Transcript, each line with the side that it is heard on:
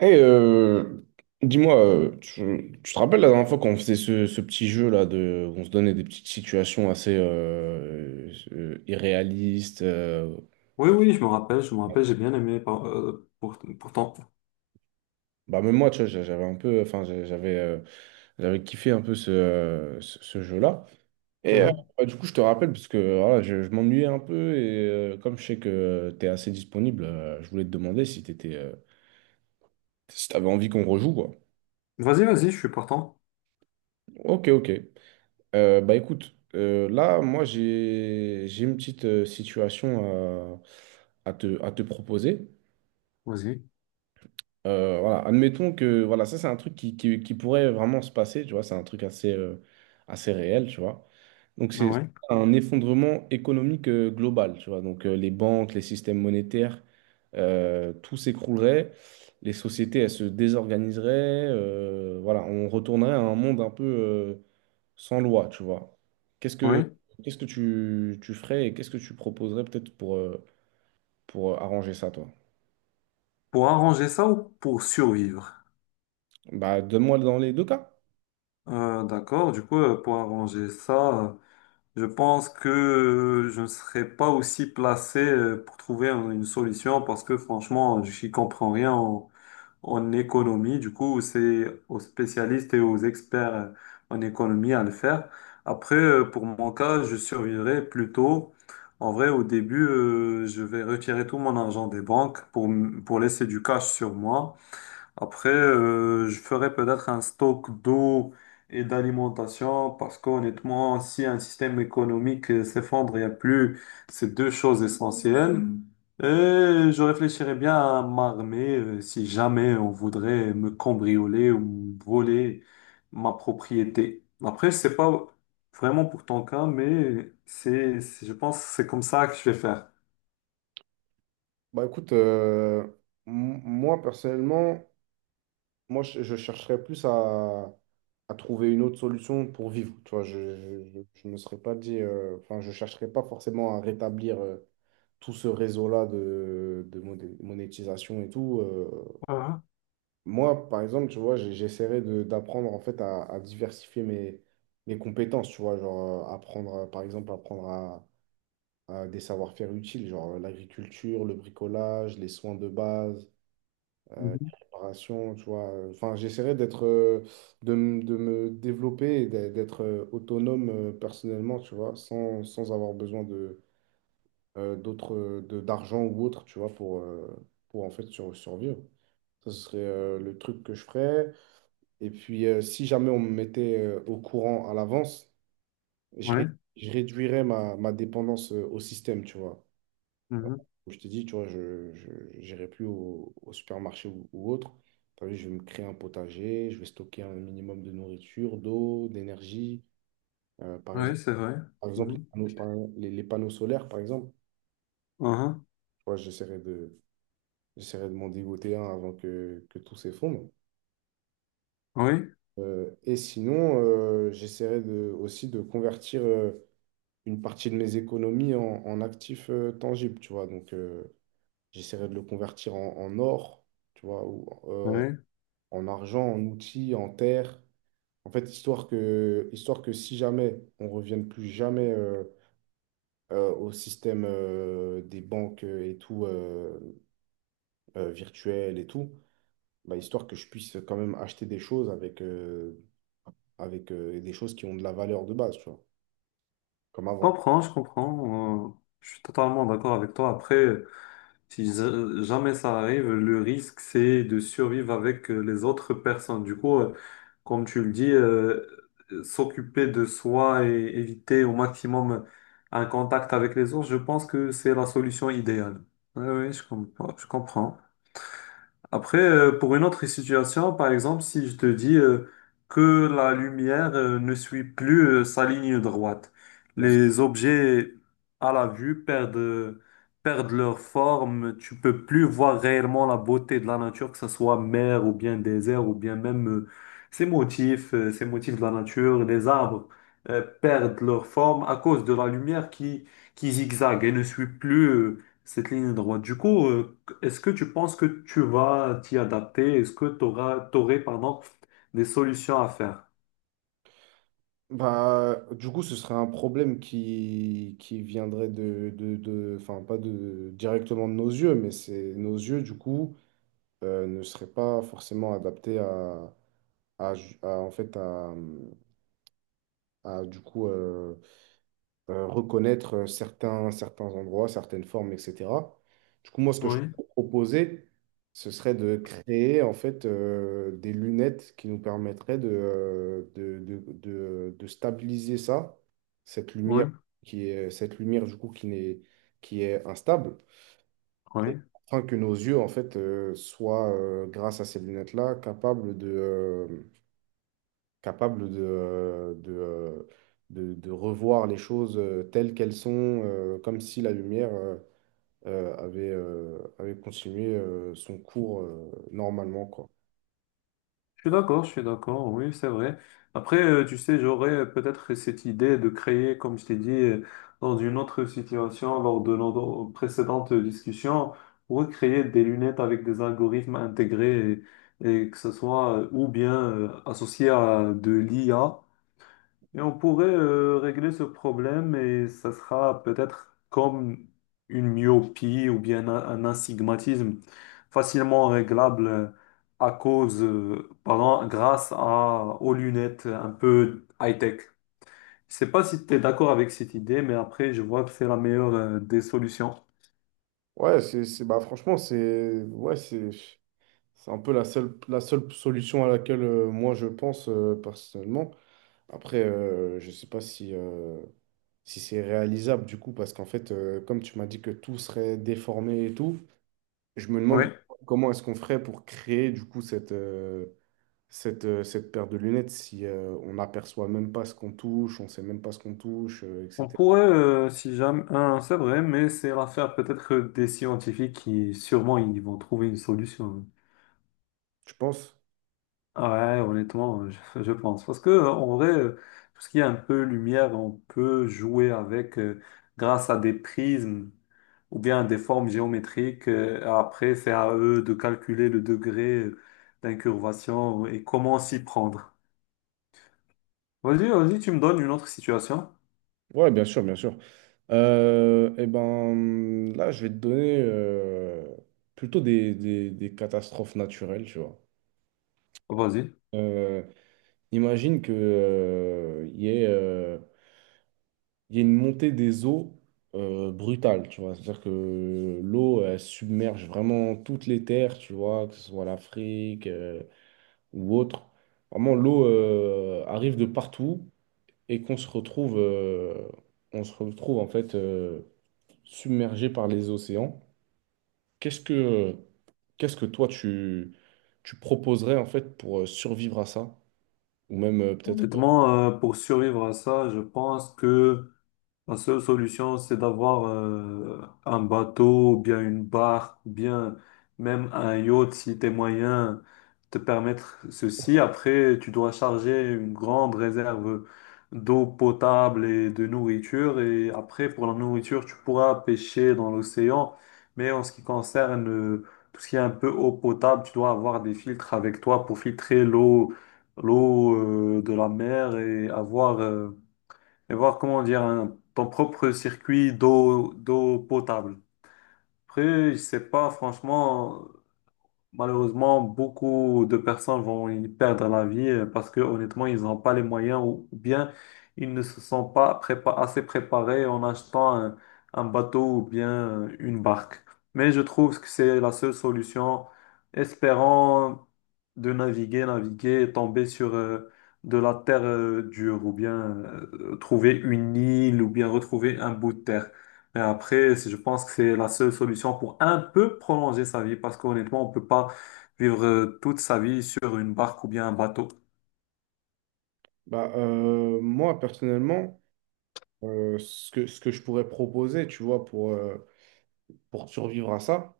right: Et euh, dis-moi, tu te rappelles la dernière fois qu'on faisait ce petit jeu là de, on se donnait des petites situations assez irréalistes. euh,
left: Oui, oui, je me rappelle, j'ai bien aimé pourtant.
right: bah même moi, tu vois, j'avais un peu, j'avais kiffé un peu ce jeu-là. Et euh,
left: Mhm.
right: du coup, je te rappelle parce que voilà, je m'ennuyais un peu et comme je sais que tu es assez disponible, je voulais te demander si si t'avais envie qu'on rejoue quoi.
left: Vas-y, vas-y, je suis partant.
right: Ok, ok. Bah écoute, là, moi, j'ai une petite situation à te proposer.
left: Vas-y.
right: Voilà, admettons que, voilà, ça, c'est un truc qui pourrait vraiment se passer, tu vois, c'est un truc assez réel, tu vois. Donc,
left: Ah
right: c'est
left: oui,
right: un effondrement économique global, tu vois. Donc, les banques, les systèmes monétaires, tout s'écroulerait, les sociétés, elles se désorganiseraient, voilà, on retournerait à un monde un peu... sans loi, tu vois. Qu'est-ce que
left: oui.
right: qu'est-ce que tu ferais et qu'est-ce que tu proposerais peut-être pour arranger ça, toi?
left: Pour arranger ça ou pour survivre?
right: Bah, donne-moi dans les deux cas.
left: D'accord, du coup, pour arranger ça, je pense que je ne serais pas aussi placé pour trouver une solution parce que franchement, je n'y comprends rien en économie. Du coup, c'est aux spécialistes et aux experts en économie à le faire. Après, pour mon cas, je survivrai plutôt. En vrai, au début, je vais retirer tout mon argent des banques pour, pour laisser du cash sur moi. Après, je ferais peut-être un stock d'eau et d'alimentation parce qu'honnêtement, si un système économique s'effondre, il n'y a plus ces deux choses essentielles. Mhm. Et je réfléchirais bien à m'armer si jamais on voudrait me cambrioler ou me voler ma propriété. Après, je sais pas vraiment pour ton cas, mais je pense que c'est comme ça que je vais faire.
right: Bah écoute, moi personnellement, je chercherais plus à trouver une autre solution pour vivre. Tu vois, je me serais pas dit, enfin, je chercherais pas forcément à rétablir tout ce réseau-là de monétisation et tout. Moi, par exemple, tu vois, j'essaierai de d'apprendre en fait à diversifier mes, mes compétences, tu vois, genre apprendre, par exemple, apprendre à des savoir-faire utiles, genre l'agriculture, le bricolage, les soins de base,
left: Mhm.
right: la préparation, tu vois. Enfin, j'essaierai de me développer, et d'être autonome personnellement, tu vois, sans avoir besoin de, d'argent ou autre, tu vois, pour en fait survivre. Ça, ce serait le truc que je ferais. Et puis, si jamais on me mettait au courant à l'avance, je, ré-
left: Ouais,
right: je réduirais ma, ma dépendance au système, tu vois. Alors,
left: mhm.
right: comme je te dis, tu vois, je n'irai plus au supermarché ou autre. T'as vu, je vais me créer un potager, je vais stocker un minimum de nourriture, d'eau, d'énergie. Par
left: Ouais,
right: exemple,
left: c'est vrai.
right: par exemple,
left: Mhm.
right: les panneaux solaires, par exemple.
left: Mhm.
right: Tu vois, j'essaierai de m'en dégoter un avant que tout s'effondre.
left: Oui.
right: Et sinon, j'essaierai de, aussi de convertir. Une partie de mes économies en, en actifs tangibles, tu vois. Donc, j'essaierai de le convertir en, en or, tu vois, ou euh,
left: Oui.
right: en argent, en outils, en terre. En fait, histoire que si jamais on revienne plus jamais au système des banques et tout, virtuel et tout, bah, histoire que je puisse quand même acheter des choses avec, des choses qui ont de la valeur de base, tu vois, comme
left: Je
right: avant.
left: comprends, je comprends. Je suis totalement d'accord avec toi. Après, si jamais ça arrive, le risque, c'est de survivre avec les autres personnes. Du coup, comme tu le dis, s'occuper de soi et éviter au maximum un contact avec les autres, je pense que c'est la solution idéale. Oui, oui, je comprends. Je comprends. Après, pour une autre situation, par exemple, si je te dis que la lumière ne suit plus sa ligne droite, les objets à la vue perdent leur forme, tu peux plus voir réellement la beauté de la nature, que ce soit mer ou bien désert ou bien même ces ces motifs de la nature, les arbres perdent leur forme à cause de la lumière qui zigzague et ne suit plus cette ligne droite. Du coup, est-ce que tu penses que tu vas t'y adapter? Est-ce que tu aurais, pardon, des solutions à faire?
right: Bah, du coup, ce serait un problème qui viendrait de- enfin, pas de, directement de nos yeux, mais c'est nos yeux, du coup, ne seraient pas forcément adaptés à, ju- à, en fait, à, du coup, reconnaître certains, certains endroits, certaines formes, etc. Du coup, moi, ce que je
left: Oui,
right: proposais, ce serait de créer en fait des lunettes qui nous permettraient de stabiliser ça, cette
left: oui,
right: lumière qui est cette lumière du coup qui n'est qui est instable, et
left: oui.
right: afin que nos yeux en fait soient grâce à ces lunettes-là capable de revoir les choses telles qu'elles sont, comme si la lumière avait continué son cours normalement, quoi. Bon.
left: Je suis d'accord, oui, c'est vrai. Après, tu sais, j'aurais peut-être cette idée de créer, comme je t'ai dit, dans une autre situation, lors de notre précédente discussion, recréer des lunettes avec des algorithmes intégrés et, que ce soit ou bien associé à de l'IA. Et on pourrait régler ce problème et ça sera peut-être comme une myopie ou bien un astigmatisme facilement réglable à pardon, grâce à, aux lunettes un peu high-tech. Je sais pas si tu es d'accord avec cette idée, mais après, je vois que c'est la meilleure des solutions.
right: Ouais, bah, franchement, c'est un peu la seule solution à laquelle moi je pense personnellement. Après, je sais pas si, si c'est réalisable du coup, parce qu'en fait, comme tu m'as dit que tout serait déformé et tout, je me demande
left: Oui.
right: comment est-ce qu'on ferait pour créer du coup cette paire de lunettes si on n'aperçoit même pas ce qu'on touche, on sait même pas ce qu'on touche,
left: On
right: etc.
left: pourrait, si jamais, hein, c'est vrai, mais c'est l'affaire peut-être des scientifiques sûrement, ils vont trouver une solution, hein.
right: Tu penses?
left: Ouais, honnêtement, je pense. Parce que, en vrai, tout ce qui est un peu lumière, on peut jouer avec grâce à des prismes ou bien des formes géométriques. Après, c'est à eux de calculer le degré d'incurvation et comment s'y prendre. Vas-y, vas-y, tu me donnes une autre situation.
right: Ouais, bien sûr, bien sûr. Eh ben, là, je vais te donner plutôt des, des catastrophes naturelles, tu vois.
left: Vas-y.
right: Euh, Imagine que il y ait il y a une montée des eaux brutale, tu vois. C'est-à-dire que l'eau, elle submerge vraiment toutes les terres, tu vois, que ce soit l'Afrique ou autre. Vraiment, l'eau arrive de partout et qu'on se on se retrouve en fait submergé par les océans. Qu'est-ce que, qu'est-ce que toi, tu proposerais en fait pour survivre à ça? Ou même peut-être...
left: Honnêtement, pour survivre à ça, je pense que la seule solution, c'est d'avoir un bateau, ou bien une barque, ou bien même un yacht si tes moyens te permettre ceci. Après, tu dois charger une grande réserve d'eau potable et de nourriture. Et après, pour la nourriture, tu pourras pêcher dans l'océan. Mais en ce qui concerne tout ce qui est un peu eau potable, tu dois avoir des filtres avec toi pour filtrer l'eau, l'eau de la mer et avoir et voir comment dire ton propre circuit d'eau potable. Après, je sais pas, franchement, malheureusement, beaucoup de personnes vont y perdre la vie parce que honnêtement, ils n'ont pas les moyens ou bien ils ne se sont pas assez préparés en achetant un bateau ou bien une barque. Mais je trouve que c'est la seule solution, espérant de naviguer, naviguer et tomber sur de la terre dure ou bien trouver une île ou bien retrouver un bout de terre. Et après, je pense que c'est la seule solution pour un peu prolonger sa vie, parce qu'honnêtement, on peut pas vivre toute sa vie sur une barque ou bien un bateau.
right: Bah, moi, personnellement, ce que je pourrais proposer, tu vois, pour survivre à ça,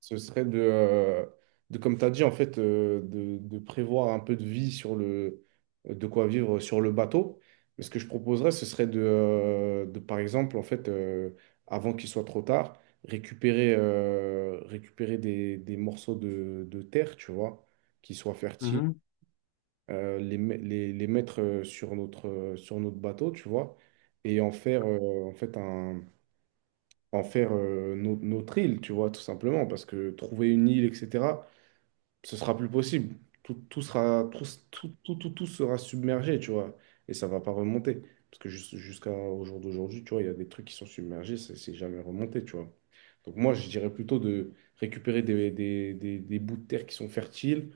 right: ce serait de comme tu as dit, en fait, de prévoir un peu de vie sur le, de quoi vivre sur le bateau. Mais ce que je proposerais, ce serait de, par exemple, en fait, avant qu'il soit trop tard, récupérer des morceaux de terre, tu vois, qui soient fertiles,
left: Mhm,
right: les mettre sur notre bateau, tu vois et en faire en fait un, en faire no- notre île, tu vois, tout simplement, parce que trouver une île, etc., ce sera plus possible. Tout, tout sera, tout, tout, tout, tout, tout sera submergé, tu vois, et ça va pas remonter. Parce que jusqu'à au jour d'aujourd'hui, tu vois, il y a des trucs qui sont submergés, c'est jamais remonté, tu vois. Donc moi, je dirais plutôt de récupérer des bouts de terre qui sont fertiles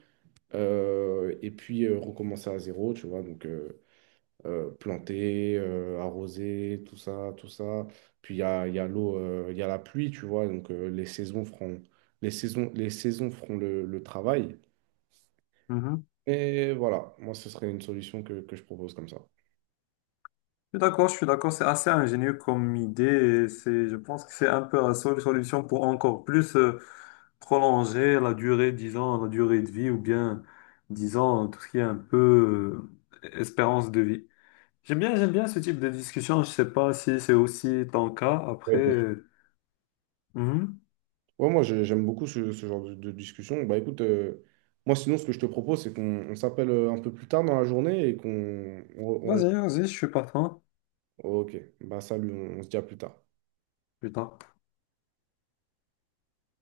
right: et puis recommencer à zéro, tu vois. Donc, planter, arroser, tout ça, tout ça. Puis il y a l'eau, il y a la pluie, tu vois, donc les saisons les saisons, les saisons feront le travail.
left: mhm.
right: Et voilà, moi, ce serait une solution que je propose comme ça.
left: Je suis d'accord, c'est assez ingénieux comme idée, et je pense que c'est un peu la seule solution pour encore plus prolonger la durée, disons, la durée de vie, ou bien, disons, tout ce qui est un peu espérance de vie. J'aime bien ce type de discussion, je sais pas si c'est aussi ton cas,
right: Ouais,
left: après...
right: bon.
left: mhm.
right: Ouais, moi, j'aime beaucoup ce, ce genre de discussion. Bah écoute, moi, sinon, ce que je te propose, c'est qu'on on s'appelle un peu plus tard dans la journée et qu'on...
left: Vas-y, vas-y, je suis partant.
right: Ok, bah salut, on se dit à plus tard.
left: Putain.